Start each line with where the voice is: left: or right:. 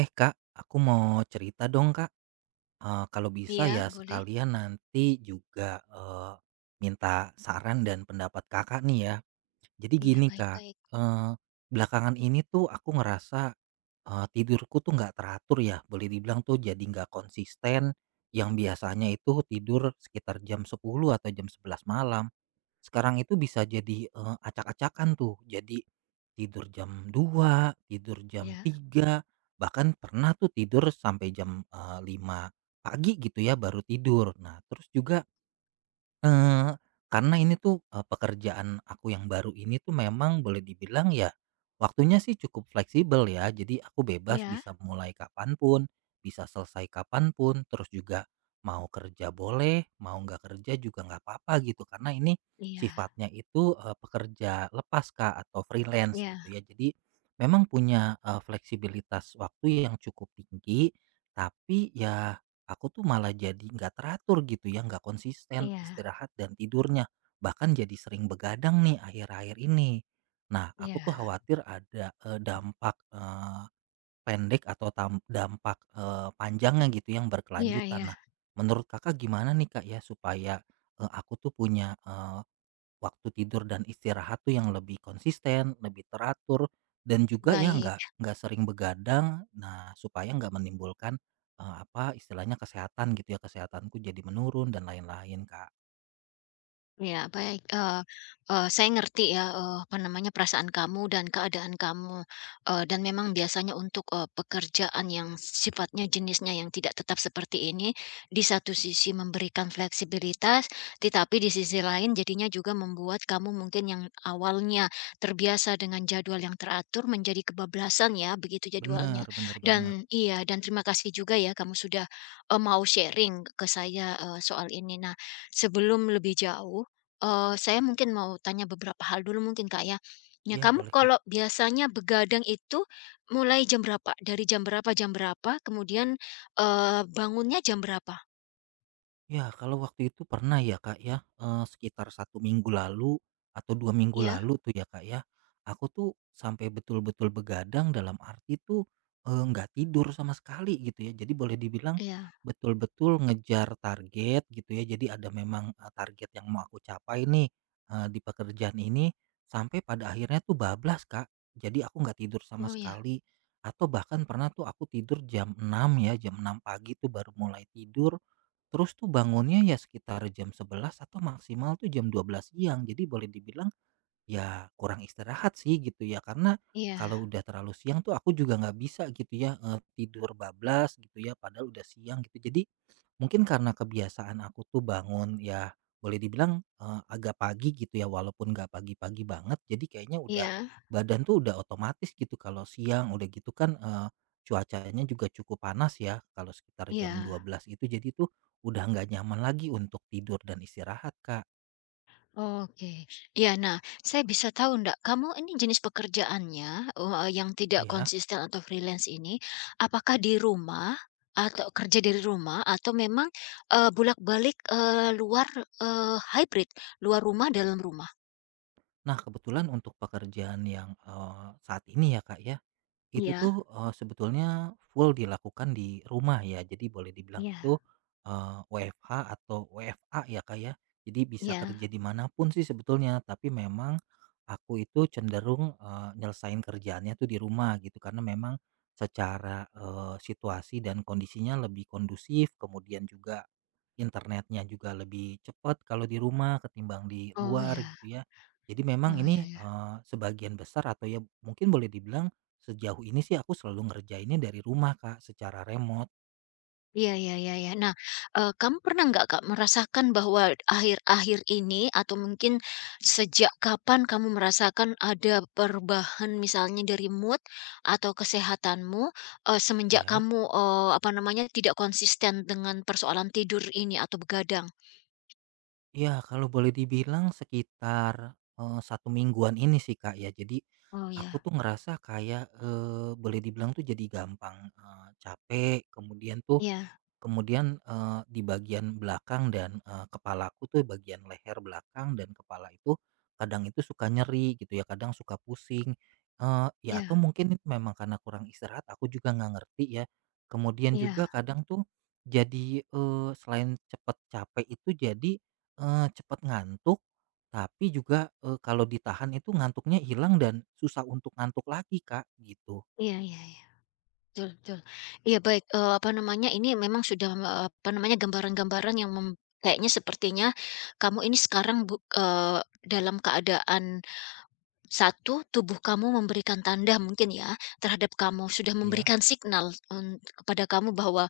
right: Eh Kak, aku mau cerita dong Kak. Kalau bisa
left: Iya,
right: ya
left: boleh.
right: sekalian nanti juga, minta saran dan pendapat Kakak nih ya. Jadi
left: Iya,
right: gini Kak,
left: baik-baik.
right: eee, belakangan ini tuh aku ngerasa, tidurku tuh nggak teratur ya, boleh dibilang tuh jadi nggak konsisten, yang biasanya itu tidur sekitar jam 10 atau jam 11 malam sekarang itu bisa jadi, acak-acakan tuh. Jadi tidur jam 2, tidur jam
left: Iya,
right: tiga, bahkan pernah tuh tidur sampai jam, 05.00 pagi gitu ya baru tidur. Nah terus juga, Eee, karena ini tuh, pekerjaan aku yang baru ini tuh memang boleh dibilang ya, waktunya sih cukup fleksibel ya. Jadi aku bebas
left: iya,
right: bisa mulai kapanpun, bisa selesai kapanpun, terus juga mau kerja boleh, mau nggak kerja juga nggak apa-apa gitu. Karena ini
left: iya,
right: sifatnya itu, pekerja lepas, Kak, atau freelance gitu
left: iya,
right: ya. Jadi memang punya, fleksibilitas waktu yang cukup tinggi, tapi ya aku tuh malah jadi nggak teratur gitu ya, nggak konsisten
left: iya,
right: istirahat dan tidurnya. Bahkan jadi sering begadang nih akhir-akhir ini. Nah, aku tuh
left: iya,
right: khawatir ada, dampak, pendek atau dampak, panjangnya gitu yang
left: iya,
right: berkelanjutan.
left: iya,
right: Nah, menurut Kakak gimana nih Kak ya supaya, aku tuh punya waktu tidur dan istirahat tuh yang lebih konsisten, lebih teratur, dan juga ya nggak
left: baik.
right: nggak sering begadang. Nah, supaya nggak menimbulkan eh, apa istilahnya kesehatan gitu ya, kesehatanku jadi menurun dan lain-lain Kak.
left: Iya, baik, eee eee, saya ngerti ya, apa namanya, perasaan kamu dan keadaan kamu, dan memang biasanya untuk, pekerjaan yang sifatnya jenisnya yang tidak tetap seperti ini, di satu sisi memberikan fleksibilitas, tetapi di sisi lain jadinya juga membuat kamu mungkin yang awalnya terbiasa dengan jadwal yang teratur menjadi kebablasan ya, begitu
right: Bener
left: jadwalnya.
right: bener banget.
left: Dan iya, dan terima kasih juga ya kamu sudah, mau sharing ke saya, soal ini. Nah, sebelum lebih jauh, saya mungkin mau tanya beberapa hal dulu mungkin, Kak, ya. Ya
right: Iya
left: kamu
right: boleh Kak.
left: kalau biasanya begadang itu mulai jam berapa? Dari jam berapa, kemudian, bangunnya jam berapa?
right: Ya, kalau waktu itu pernah ya, Kak, ya, sekitar 1 minggu lalu atau 2 minggu
left: Iya
right: lalu tuh ya, Kak, ya, aku tuh sampai betul-betul begadang dalam arti tuh, nggak tidur sama sekali gitu ya. Jadi boleh dibilang
left: iya.
right: betul-betul ngejar target gitu ya. Jadi ada memang, target yang mau aku capai nih, di pekerjaan ini sampai pada akhirnya tuh bablas, Kak. Jadi aku nggak tidur sama
left: Oh, ya.
right: sekali, atau bahkan pernah tuh aku tidur jam 6 ya, jam 6 pagi tuh baru mulai tidur. Terus tuh bangunnya ya sekitar jam 11 atau maksimal tuh jam 12 siang. Jadi boleh dibilang ya kurang istirahat sih gitu ya. Karena
left: Iya
right: kalau udah terlalu siang tuh aku juga nggak bisa gitu ya, eh, tidur bablas gitu ya padahal udah siang gitu. Jadi mungkin karena kebiasaan aku tuh bangun ya boleh dibilang, agak pagi gitu ya walaupun nggak pagi-pagi banget, jadi kayaknya udah
left: iya
right: badan tuh udah otomatis gitu kalau siang udah gitu kan, cuacanya juga cukup panas ya kalau sekitar jam
left: iya.
right: 12.00 itu, jadi tuh udah nggak nyaman lagi untuk tidur dan istirahat, Kak.
left: Oke. Ya. Nah, saya bisa tahu ndak, kamu ini jenis pekerjaannya, yang tidak
right: Ya.
left: konsisten atau freelance ini, apakah di rumah atau kerja dari rumah atau memang, bolak-balik, luar, hybrid, luar rumah, dalam rumah?
right: Nah kebetulan untuk pekerjaan yang, saat ini ya, Kak, ya, itu
left: Iya
right: tuh, sebetulnya full dilakukan di rumah ya. Jadi boleh dibilang itu,
left: iya.
right: WFH atau WFA ya, Kak, ya. Jadi bisa
left: Iya?
right: kerja dimanapun sih sebetulnya, tapi memang aku itu cenderung, nyelesain kerjaannya tuh di rumah gitu karena memang secara, situasi dan kondisinya lebih kondusif, kemudian juga internetnya juga lebih cepat kalau di rumah ketimbang di
left: Oh,
right: luar
left: ya.
right: gitu ya. Jadi memang
left: Oh,
right: ini,
left: ya ya.
right: sebagian besar atau ya mungkin boleh dibilang sejauh ini sih aku selalu ngerjainnya dari rumah, Kak, secara remote.
left: Iya iya iya iya. Nah, kamu pernah nggak, Kak, merasakan bahwa akhir-akhir ini atau mungkin sejak kapan kamu merasakan ada perubahan misalnya dari mood atau kesehatanmu, semenjak
right: Ya.
left: kamu, apa namanya, tidak konsisten dengan persoalan tidur ini atau begadang?
right: Iya, kalau boleh dibilang sekitar, 1 mingguan ini sih, Kak, ya. Jadi
left: Oh,
right: aku
left: ya.
right: tuh ngerasa kayak, boleh dibilang tuh jadi gampang, capek, kemudian tuh
left: Iya
right: Kemudian, eee, di bagian belakang dan, kepalaku tuh bagian leher belakang dan kepala itu kadang itu suka nyeri gitu ya, kadang suka pusing, ya atau
left: iya
right: mungkin itu memang karena kurang istirahat aku juga nggak ngerti ya. Kemudian juga
left: iya
right: kadang tuh jadi, selain cepet capek itu jadi, cepet ngantuk, tapi juga, kalau ditahan itu ngantuknya hilang dan susah untuk ngantuk lagi Kak, gitu.
left: iya iya iya. Betul betul. Iya baik, apa namanya, ini memang sudah, apa namanya, gambaran-gambaran yang mem kayaknya sepertinya kamu ini sekarang dalam keadaan satu, tubuh kamu memberikan tanda mungkin ya, terhadap kamu, sudah
right: Ya,
left: memberikan signal kepada kamu bahwa,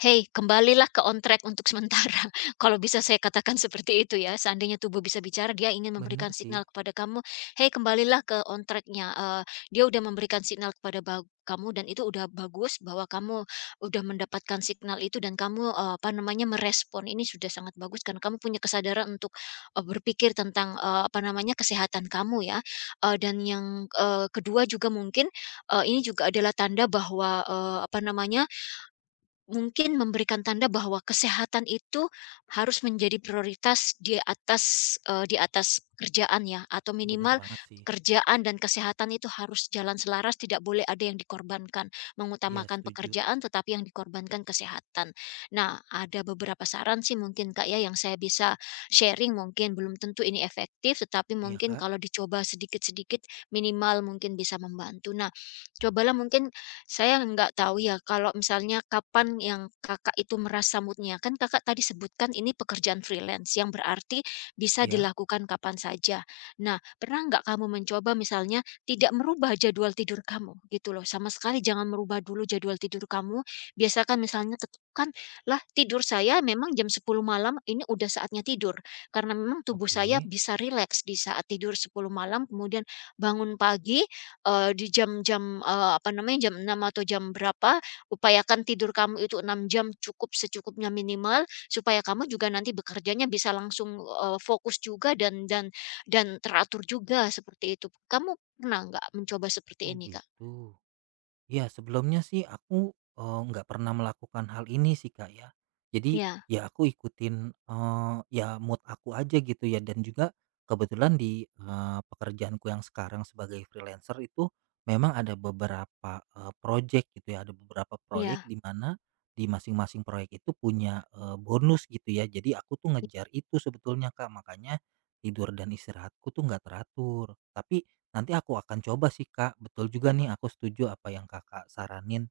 left: "Hei, kembalilah ke on track untuk sementara." Kalau bisa saya katakan seperti itu ya, seandainya tubuh bisa bicara, dia ingin memberikan
right: bener
left: signal
right: sih,
left: kepada kamu, "Hei, kembalilah ke on tracknya." Dia udah memberikan signal kepada kamu dan itu udah bagus bahwa kamu udah mendapatkan signal itu dan kamu, apa namanya, merespon. Ini sudah sangat bagus karena kamu punya kesadaran untuk, berpikir tentang, apa namanya, kesehatan kamu ya. Dan yang, kedua juga mungkin, ini juga adalah tanda bahwa, apa namanya, mungkin memberikan tanda bahwa kesehatan itu harus menjadi prioritas di atas, di atas pekerjaan ya, atau
right: bener
left: minimal
right: banget sih.
left: pekerjaan dan kesehatan itu harus jalan selaras, tidak boleh ada yang dikorbankan.
right: Ya,
left: Mengutamakan
right: setuju.
left: pekerjaan, tetapi yang dikorbankan kesehatan. Nah, ada beberapa saran sih mungkin Kak ya, yang saya bisa sharing mungkin, belum tentu ini efektif, tetapi
right: Iya,
left: mungkin
right: Kak.
left: kalau dicoba sedikit-sedikit, minimal mungkin bisa membantu. Nah, cobalah mungkin. Saya nggak tahu ya kalau misalnya kapan yang Kakak itu merasa mood. Kan Kakak tadi sebutkan ini pekerjaan freelance yang berarti bisa
right: Iya.
left: dilakukan kapan saja. Nah, pernah nggak kamu mencoba misalnya tidak merubah jadwal tidur kamu gitu loh. Sama sekali jangan merubah dulu jadwal tidur kamu. Biasakan misalnya, tetapkan lah tidur saya memang jam 10 malam ini udah saatnya tidur. Karena memang tubuh saya
right: Oke.
left: bisa rileks di saat tidur 10 malam, kemudian bangun pagi di jam-jam, apa namanya, jam 6 atau jam berapa, upayakan tidur kamu itu 6 jam cukup secukupnya minimal, supaya kamu juga nanti bekerjanya bisa langsung, fokus juga dan teratur juga, seperti itu. Kamu pernah nggak mencoba seperti
right: Oh,
left: ini, Kak?
right: gitu. Ya, sebelumnya sih aku, eh, nggak pernah melakukan hal ini sih, Kak, ya. Jadi,
left: Iya
right: ya aku ikutin, eh, ya mood aku aja gitu ya, dan juga kebetulan di, eh, pekerjaanku yang sekarang sebagai freelancer itu memang ada beberapa, eh, project gitu ya, ada beberapa proyek
left: iya.
right: di mana di masing-masing proyek itu punya, eh, bonus gitu ya. Jadi, aku tuh ngejar itu sebetulnya, Kak. Makanya tidur dan istirahatku tuh nggak teratur. Tapi nanti aku akan coba sih, Kak. Betul juga nih, aku setuju apa yang Kakak saranin.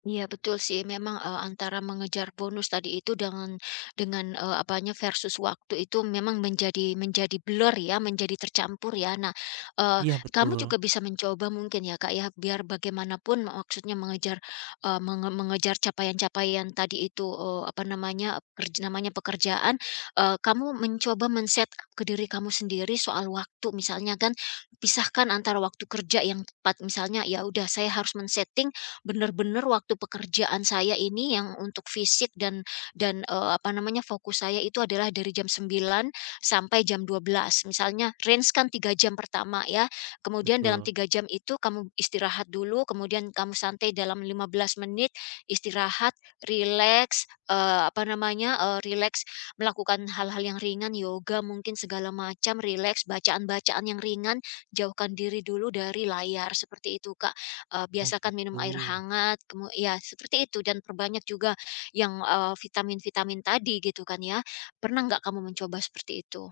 left: Iya betul sih memang, antara mengejar bonus tadi itu dengan apanya, versus waktu itu memang menjadi menjadi blur ya, menjadi tercampur ya. Nah, eee,
right: Iya
left: kamu
right: betul,
left: juga bisa mencoba mungkin ya, Kak, ya, biar bagaimanapun maksudnya mengejar, eee, menge mengejar capaian-capaian tadi itu, apa namanya, namanya pekerjaan, kamu mencoba men-setup ke diri kamu sendiri soal waktu misalnya kan, pisahkan antara waktu kerja yang tepat misalnya, ya udah, saya harus men-setting bener-bener waktu pekerjaan saya ini yang untuk fisik dan apa namanya, fokus saya itu adalah dari jam 9 sampai jam 12. Misalnya range kan 3 jam pertama ya, kemudian dalam
right: betul.
left: 3 jam itu kamu istirahat dulu, kemudian kamu santai dalam 15 menit, istirahat, relax, apa namanya, rileks melakukan hal-hal yang ringan, yoga mungkin segala macam, relax, bacaan-bacaan yang ringan, jauhkan diri dulu dari layar, seperti itu, Kak.
right: Oh
left: Biasakan minum
right: gitu.
left: air hangat, ya seperti itu dan perbanyak juga yang, vitamin-vitamin tadi gitu kan ya. Pernah nggak kamu mencoba seperti itu?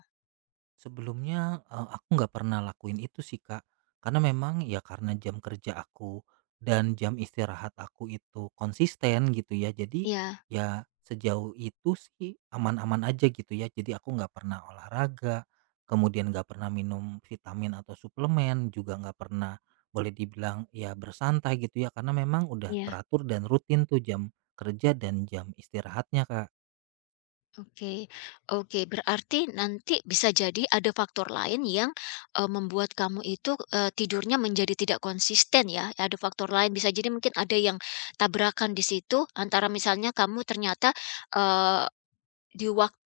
right: Sebelumnya, aku nggak pernah lakuin itu sih, Kak. Karena memang ya karena jam kerja aku dan jam istirahat aku itu konsisten gitu ya. Jadi
left: Iya
right: ya sejauh itu sih aman-aman aja gitu ya. Jadi aku nggak pernah olahraga, kemudian nggak pernah minum vitamin atau suplemen, juga nggak pernah boleh dibilang ya bersantai gitu ya. Karena memang udah
left: iya,
right: teratur dan rutin tuh jam kerja dan jam istirahatnya, Kak.
left: oke. Oke, berarti nanti bisa jadi ada faktor lain yang, membuat kamu itu, tidurnya menjadi tidak konsisten ya, ada faktor lain bisa jadi. Mungkin ada yang tabrakan di situ antara misalnya kamu ternyata, di waktu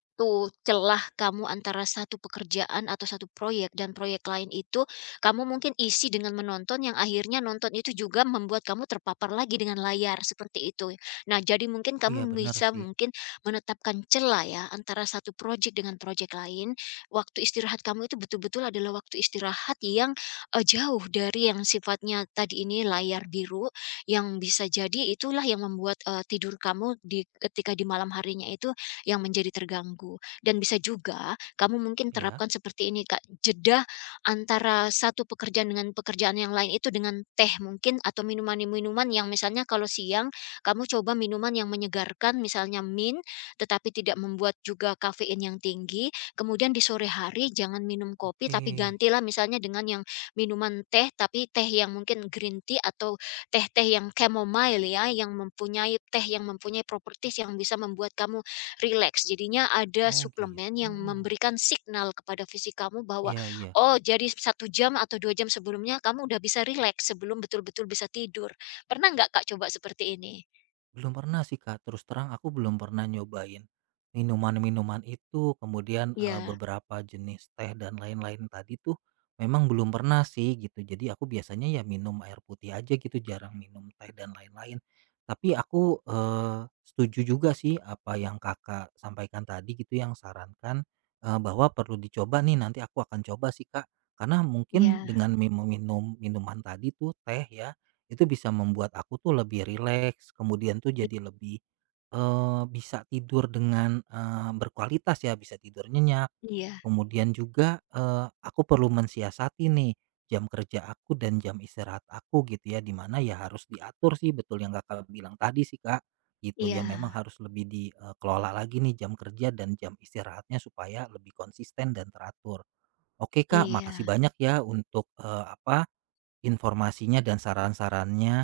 left: celah kamu antara satu pekerjaan atau satu proyek dan proyek lain itu, kamu mungkin isi dengan menonton yang akhirnya nonton itu juga membuat kamu terpapar lagi dengan layar, seperti itu. Nah, jadi mungkin
right: Iya
left: kamu
right: bener
left: bisa
right: sih.
left: mungkin menetapkan celah ya antara satu proyek dengan proyek lain. Waktu istirahat kamu itu betul-betul adalah waktu istirahat yang, jauh dari yang sifatnya tadi ini layar biru, yang bisa jadi itulah yang membuat, tidur kamu di ketika di malam harinya itu yang menjadi terganggu. Dan bisa juga kamu mungkin
right: Ya.
left: terapkan seperti ini, Kak, jeda antara satu pekerjaan dengan pekerjaan yang lain itu dengan teh mungkin atau minuman-minuman yang, misalnya kalau siang kamu coba minuman yang menyegarkan misalnya mint tetapi tidak membuat juga kafein yang tinggi. Kemudian di sore hari jangan minum kopi
right: Oke.
left: tapi gantilah misalnya dengan yang minuman teh tapi teh yang mungkin green tea atau teh-teh yang chamomile ya, yang mempunyai teh yang mempunyai properties yang bisa membuat kamu rileks. Jadinya ada
right: Oh gitu.
left: suplemen yang memberikan signal kepada fisik kamu bahwa,
right: Iya iya.
left: oh jadi 1 jam atau 2 jam sebelumnya kamu udah bisa rileks sebelum betul-betul bisa tidur. Pernah nggak Kak coba seperti ini?
right: Belum pernah sih Kak, terus terang aku belum pernah nyobain minuman-minuman itu, kemudian,
left: Iya
right: beberapa jenis teh dan lain-lain tadi tuh memang belum pernah sih gitu. Jadi aku biasanya ya minum air putih aja gitu, jarang minum teh dan lain-lain. Tapi aku, setuju juga sih apa yang Kakak sampaikan tadi gitu, yang sarankan, bahwa perlu dicoba nih, nanti aku akan coba sih Kak. Karena mungkin
left: iya,
right: dengan meminum minuman tadi tuh, teh ya, itu bisa membuat aku tuh lebih rileks, kemudian tuh
left: i
right: jadi lebih, bisa tidur dengan, berkualitas ya, bisa tidur nyenyak.
left: iya
right: Kemudian juga, aku perlu mensiasati nih jam kerja aku dan jam istirahat aku gitu ya, di mana ya harus diatur sih, betul yang Kakak bilang tadi sih, Kak, gitu ya. Memang
left: iya
right: harus lebih dikelola lagi nih jam kerja dan jam istirahatnya supaya lebih konsisten dan teratur. Oke, Kak,
left: iya,
right: makasih banyak ya untuk, apa, informasinya dan saran-sarannya.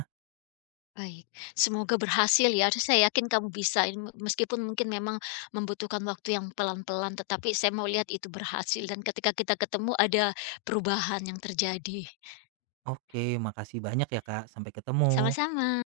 left: baik. Semoga berhasil ya, saya yakin kamu bisa ini me meskipun mungkin memang membutuhkan waktu yang pelan-pelan, tetapi saya mau lihat itu berhasil dan ketika kita ketemu ada perubahan yang terjadi.
right: Oke, makasih banyak ya Kak, sampai ketemu.
left: Sama-sama.